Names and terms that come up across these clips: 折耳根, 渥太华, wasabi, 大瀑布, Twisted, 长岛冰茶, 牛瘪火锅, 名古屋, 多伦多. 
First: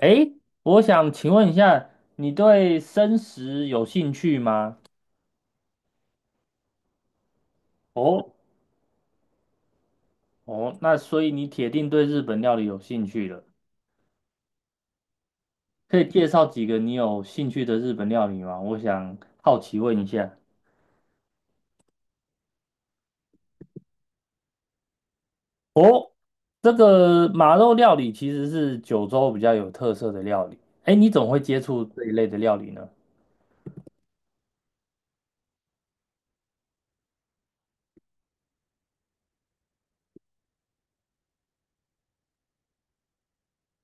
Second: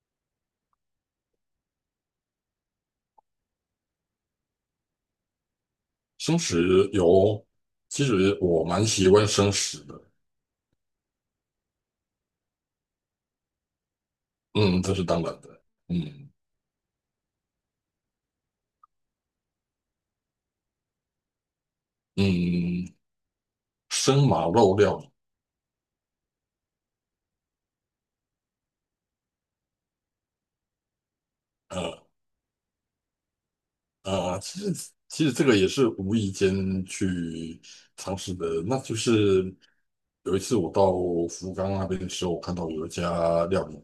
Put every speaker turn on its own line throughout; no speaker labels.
诶，我想请问一下，你对生食有兴趣吗？
生食有，其
哦
实我蛮喜欢生食的。
哦，那所以你铁定对日本料理有兴趣了。
嗯，这是当然的。
可以介
嗯
绍几个你有兴趣的日本料理吗？我想好奇问一下，
嗯，生马肉料理。
这个马肉料理其实是九州比较有特色的料理。诶，你怎么会接触
呃。
这一类的料理呢？
啊，其实这个也是无意间去尝试的。那就是有一次我到福冈那边的时候，我看到有一家料理，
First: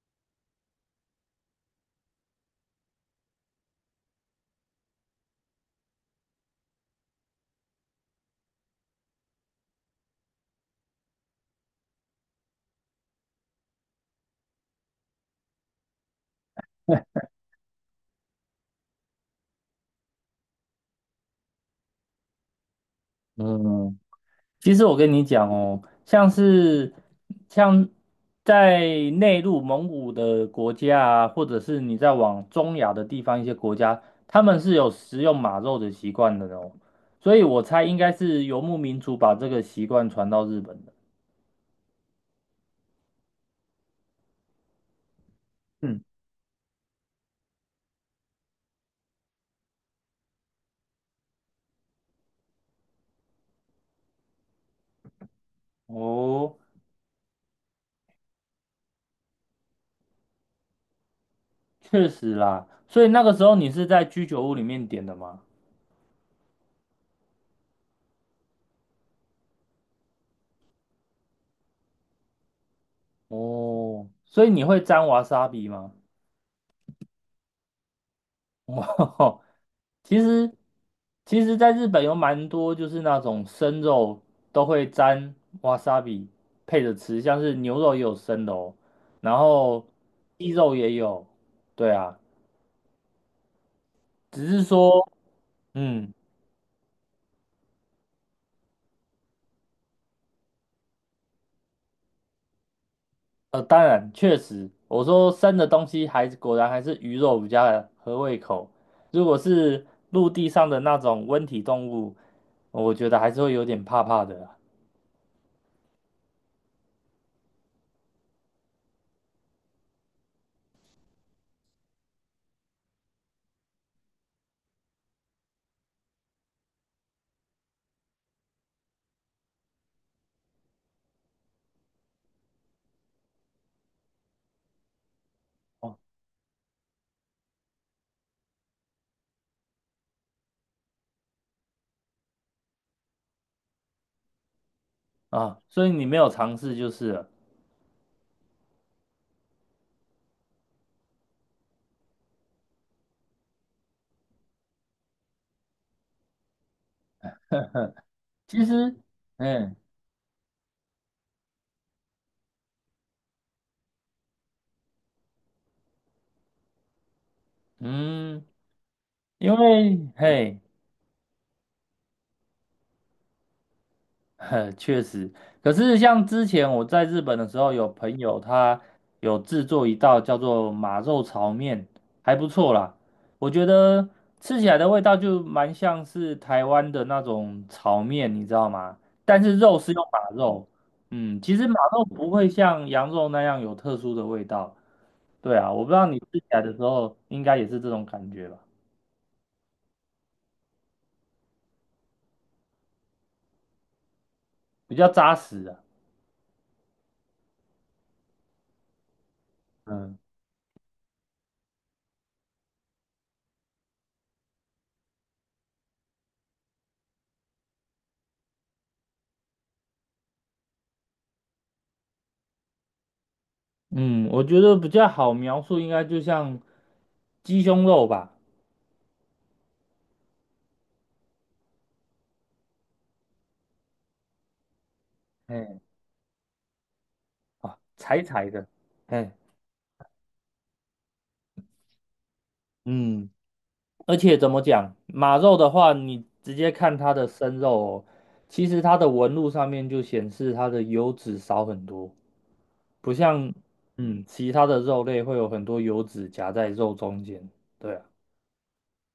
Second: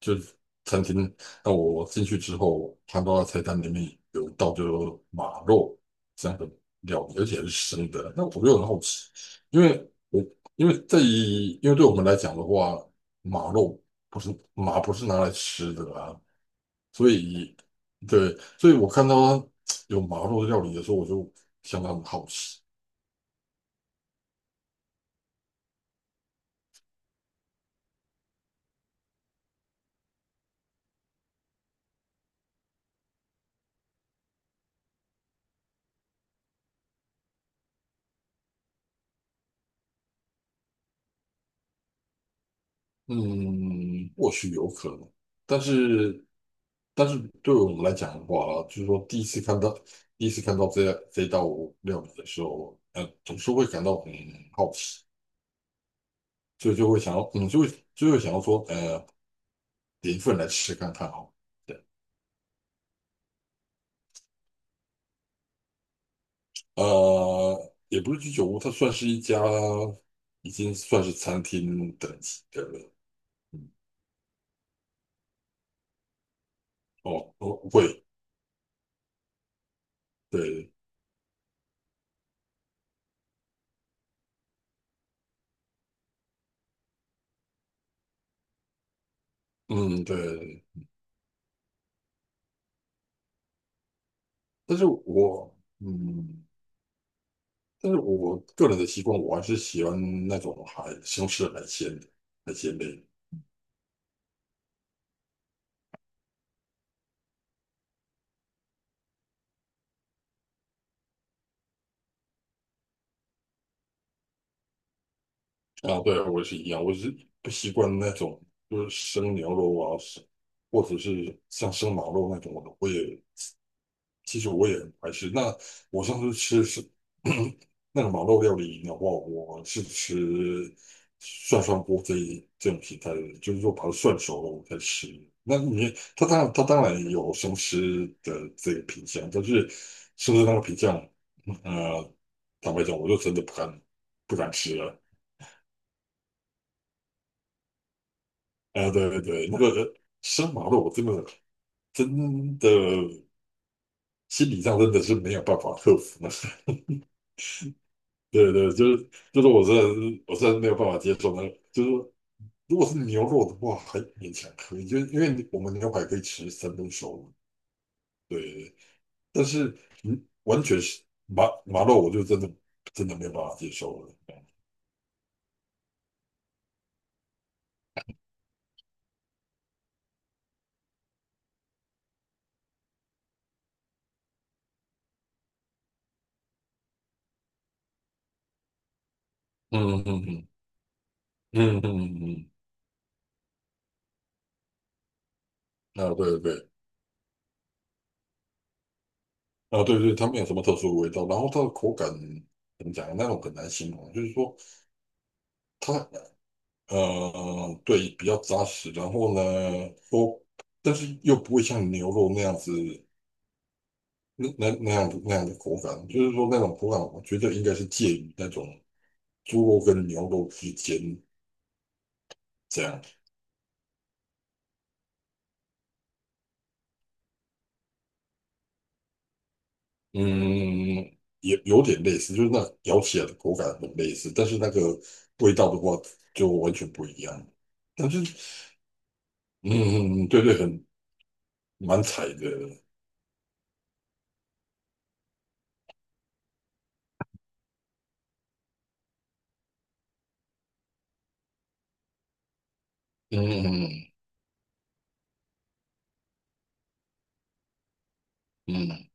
就是餐厅。那我进去之后，看到菜单里面有一道就是马肉这样的料理，而且是生的。那我就很好奇，因为我因为对我们来讲的话，马肉不是拿来吃的啊。所以，对，所以我看到有麻肉料理的时候，我就相当的好奇。
嗯，其实我跟你讲哦，像是像在内陆蒙古的国家啊，或者是你在往中亚的地方一些国家，他们是有食用马肉的习惯的哦，所以我猜应该是游牧民族把这个习惯传到日本的。
嗯，或许有可能，但
嗯，
是但是对我们来讲的话，就是说第一次看到这道料理的时候，总是会感到很好奇，
哦，
所以就会想要，就会想要说，点一份来吃看看哦。对。
确实啦，所以那个时候你是在居酒屋里面点的吗？
也不是居酒屋，它算是一家已经算是餐厅等级的了。
哦，所以你会沾瓦萨比吗？
哦，哦，会，
哇，其实
对，
其实在日本有蛮多就是那种生肉都会沾 wasabi 配着吃，像是牛肉也有生的哦，然后
嗯，
鸡
对。
肉也有，对啊，只是
但是
说，
我
嗯，
嗯，但是我个人的习惯，我还是喜欢那种海西红柿海鲜的海鲜类
当然确实，我说生的东西还是果然还是鱼肉比较合胃口，如果是陆地上的那种温体动物，我觉得还是会有点怕怕的啦。
啊。对，我也是一样，我是不习惯那种就是生牛肉啊，或者是像生马肉那种，我也其实我也很排斥。那我上次吃是 那个马肉料理的话，我是吃涮涮锅这种形态的，就是说把它涮熟了我才吃。那你
哦
它当然有生吃的这个品相，但是生吃那个品相，呃，坦白讲，我就真的不敢吃了。
啊，所以你没有尝试就是了。
啊，对对对，那个生马肉我真的心理上真的是没有办法克服呢。对
其
对，就
实，
是就是，我真
嗯
的是我真的没有办法接受那个。就是说如果是牛肉的话，还勉强可以，就是因为我们牛排可以吃三不熟。对，
嗯，
对，但
因
是
为
嗯，
嘿，
完全是麻肉，我就真的没有办法接受了。
呵，确实，可是像之前我在日本的时候，有朋友他有制作一道叫做马肉炒面，还不错啦。我觉得吃起来的味道就蛮像是台湾的那种炒面，你知道吗？但是肉是
嗯
用
嗯
马
嗯
肉，嗯，其实马
嗯嗯
肉不会
嗯
像羊肉那样有特殊的味道。对啊，我不知道
嗯，啊
你吃
对
起来
对
的时候应该也是这种感觉吧，
啊对对，它没有什么特殊的味道，然后它的口感怎么讲，那种很难形容，就是说
比较扎实啊。
它，对，比较扎实。然后呢，
嗯。
说但是又不会像牛肉那样子。那样的口感，就是说那种口感，我觉得应该是介于那种猪肉跟牛肉之间这样。
嗯，我觉得比较好描述，应该就像鸡胸肉吧，
嗯，也有点类似，就是那咬起来的口感很类似，但是那个味道的
哎，
话就完全不一样。
啊，
但是，
柴柴的，哎，
嗯，对对，蛮柴的。
嗯，而且怎么讲，马肉的话，你直接看它的生肉哦，其实它的纹路上面就显示它的油脂少很多，不像
嗯
其他的肉类会有很多油脂夹在肉中间，对啊，
嗯嗯，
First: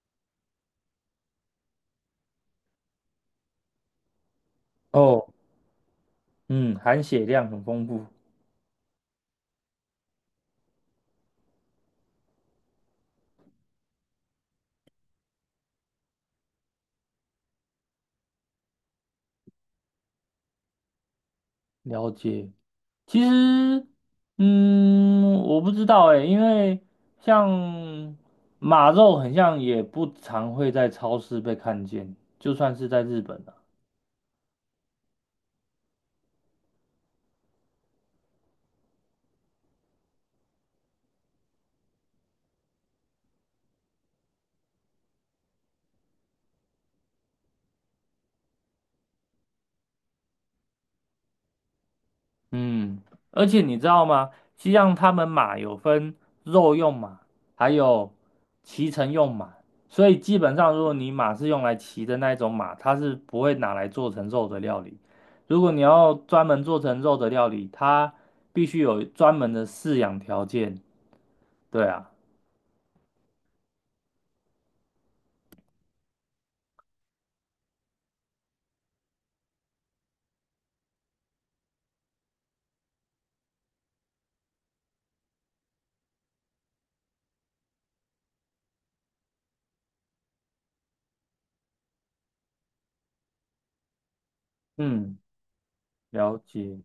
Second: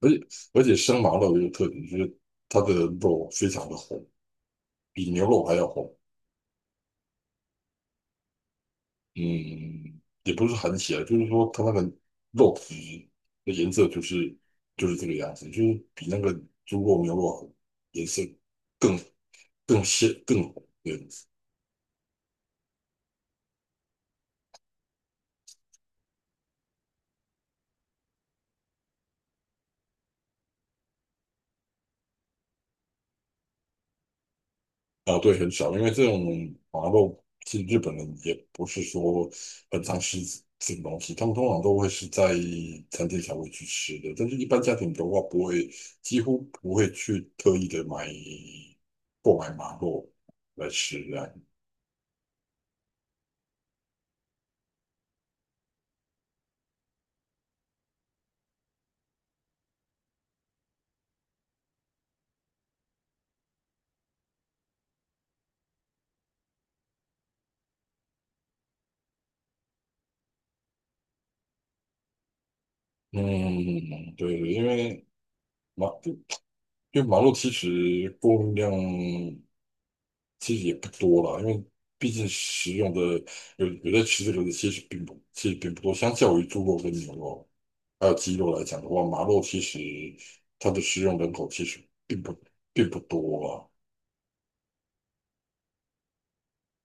而且而且生麻肉有个特点，就是它的肉非常的红，比牛
哦，
肉还要红。
嗯，含血量很丰富，
嗯，也不是很起来，就是说它那个肉质的颜色就是这个样子，就是比那个猪肉、牛肉颜色更更鲜更红这样子。
了解。其实，嗯，我不知道哎，因为像马肉，很像也不常会在超市被看见，就算是在日本啊。
啊，对，很少，因为这种麻肉，其实日本人也不是说很常吃这种东西，他们通常都会是在餐厅才会去吃的，但是一般家庭的话，不会，几乎不会去特意的购买麻肉来吃这样。
嗯，而且你知道吗？西藏他们马有分肉用马，还有骑乘用马，所以基本上如果你马是用来骑的那一种马，它是不会拿来做成肉的料理。如果你要专门做成肉的料理，它必须有专门的饲养条件。对啊。
嗯，对，因为马，就马路其实供应量其实也不多了，因为毕竟食用的有在吃这个的其实并不多，相较于猪肉跟牛肉还有鸡肉来讲的话，马肉其实它的食用人口其实并不多啊。
嗯，了解。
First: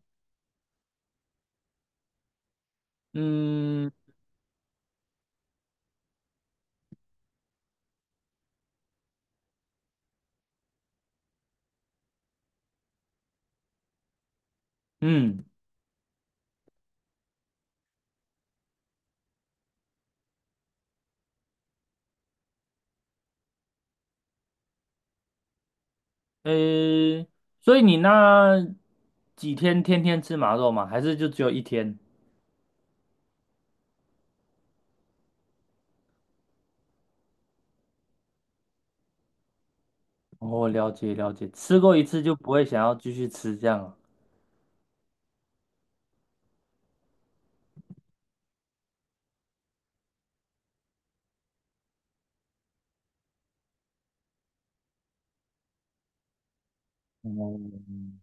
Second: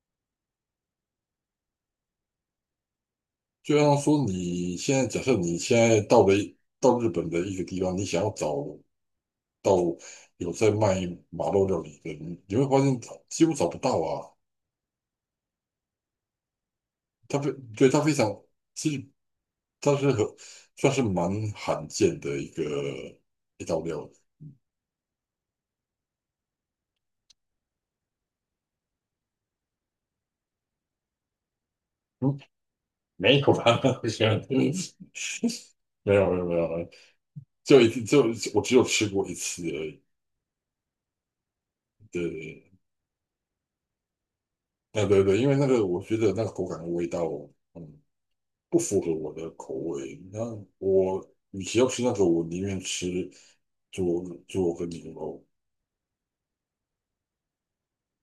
就
嗯
像说你现在假设你现在到日本的一个地方，你想要找到有在卖马肉料理的，你会发现几乎找不到啊。
嗯，
它非对，它非常，其实它算是蛮罕见的一道料理。
诶，所以你那几天天天吃马肉吗？还是就只有一天？
没有，没有，没有，没有，就一次，我只有吃过一次而已。
哦，了解了解，吃过一次就不会
对，
想要继续吃这样啊。
对对对对，因为那个我觉得那个口感的味道，嗯，不符合我的口味。那我与其要吃那个，我宁愿吃猪肉跟牛肉。
嗯，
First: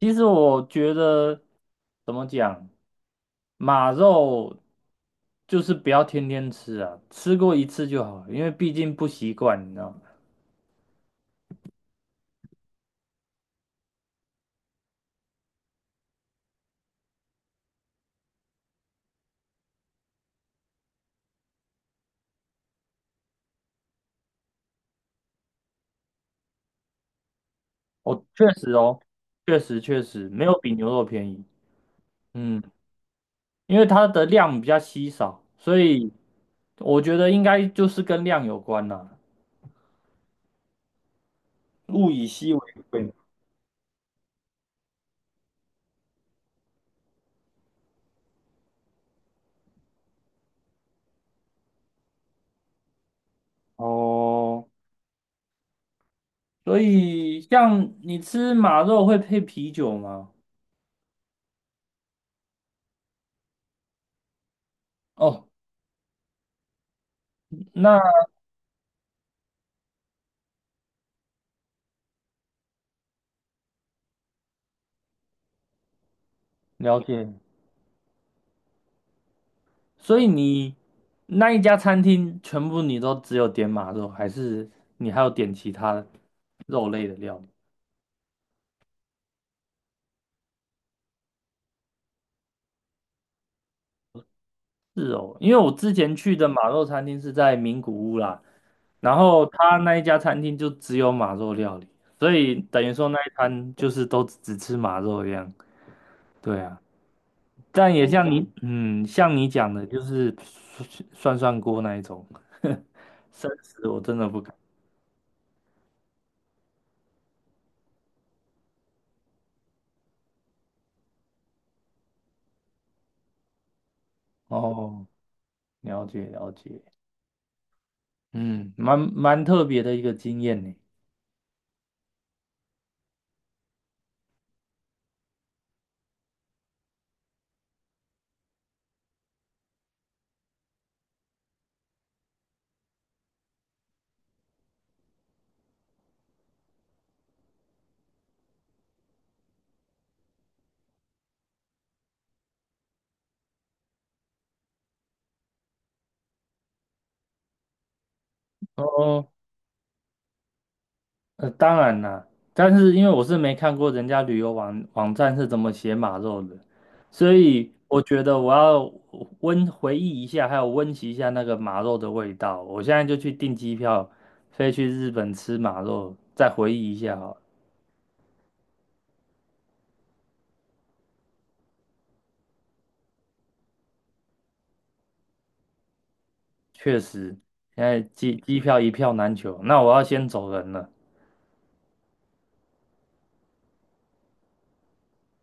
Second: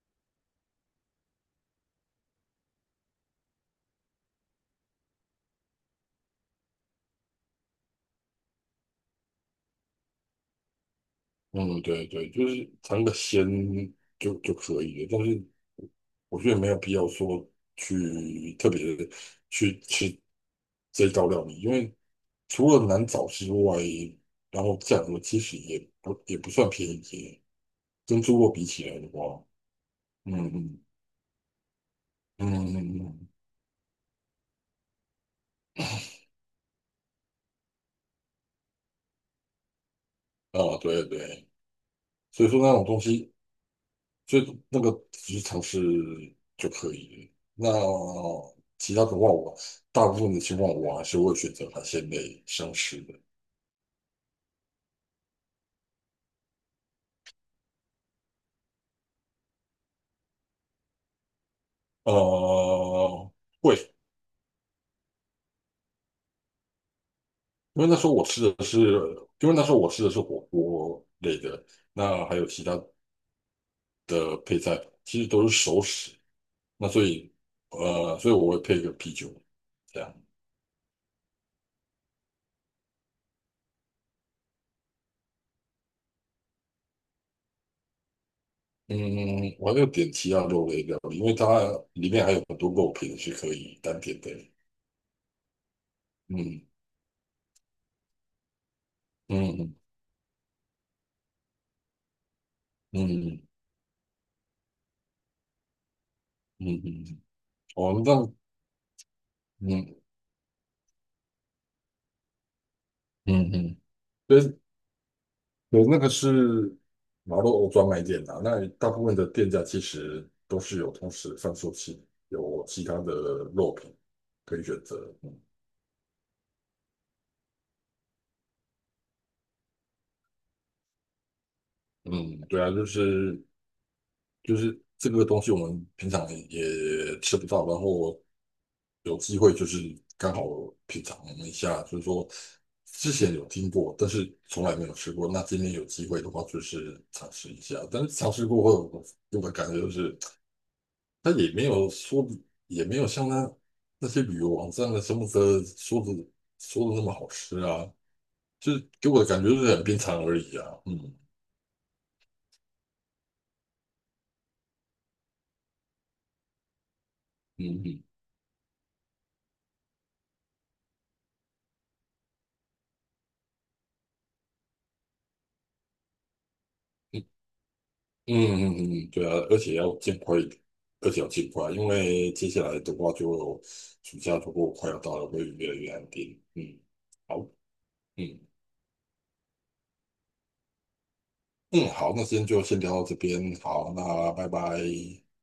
其实我觉得怎么讲，马肉就是不要天天吃啊，吃过一次就好了，因为毕竟不习惯，你知道吗？
嗯，对对，就是尝个鲜就可以了，但是我觉得没有必要说去特别地去吃这道料理，因为除了难找之外，然后价格其实也不算便宜，跟
哦，
猪
确
肉比
实
起来
哦，
的话。
确实
嗯
没有比
嗯
牛肉便宜。
嗯
嗯。
嗯嗯，
因为它的量比较稀少，所以我觉得应该就是跟量有关啦。
啊，对对，
物以
所以
稀为
说那种东
贵。
西所以那个只是尝试就可以了。那其他的话我，大部分的情况我还是会选择海鲜类生吃的。
哦，所以像你吃马肉会配啤酒吗？
呃，会。
哦，
因为那时候
那
我吃的是，因为那时候我吃的是火锅类的，那还有其他的配菜，其实都是熟食。那
了
所
解。
以，呃，所以我会配一个啤酒，这
所
样。
以你那一家餐厅全部你都只有点马肉，还是你还有点其他肉类的料理？
嗯，我还有点其他肉类料理，因为它里面还有很多肉品是可以单点的。
是哦，因为我之前去的马
嗯
肉餐厅是在名古屋啦，然
嗯。
后他
嗯
那一家餐厅就只有马肉料理，所以等于说那一
嗯
餐就是都只吃马肉一样。对
嗯
啊，
嗯，嗯，
但
哦，
也像
那，
你，嗯，像你讲的，
嗯
就是涮涮锅那一种，生
嗯嗯，
食我真的
对，
不敢。
所以那个是马路欧专卖店啊，那大部分的店家其实都是有同时贩售有其他的肉品可以选择。
哦，了解了解，嗯，蛮蛮特别的一个经验呢。
嗯，对啊，就是这个东西我们平常也吃不到，然后有机会就是刚好品尝一下，就是说之前有听过，但是从来没有吃过。那今天有机会的话，就是尝试一下。但是尝试过后，给我的感觉就是，它也没有说，也没有像那些旅游网站的什么的说的那么好吃啊，就是给我的
哦
感觉就是很平常而已啊。嗯
呃，当然啦，但是因为我是没看过人家旅游网站是怎么写马肉的，所以
嗯
我
嗯，
觉得我要温回忆一下，还有温习一下那个马肉的味道。我现在就去订机票，飞去日本吃马肉，再回忆一下哈。
嗯嗯嗯，嗯，对啊，而且要尽快，因为接下来的话就暑假如果快要到了，会越来越安定。嗯，
确实，
好。
现在机
嗯
机票一票难求，那我要先走人了。
嗯，好。那今天就先聊到这边。好，那拜拜。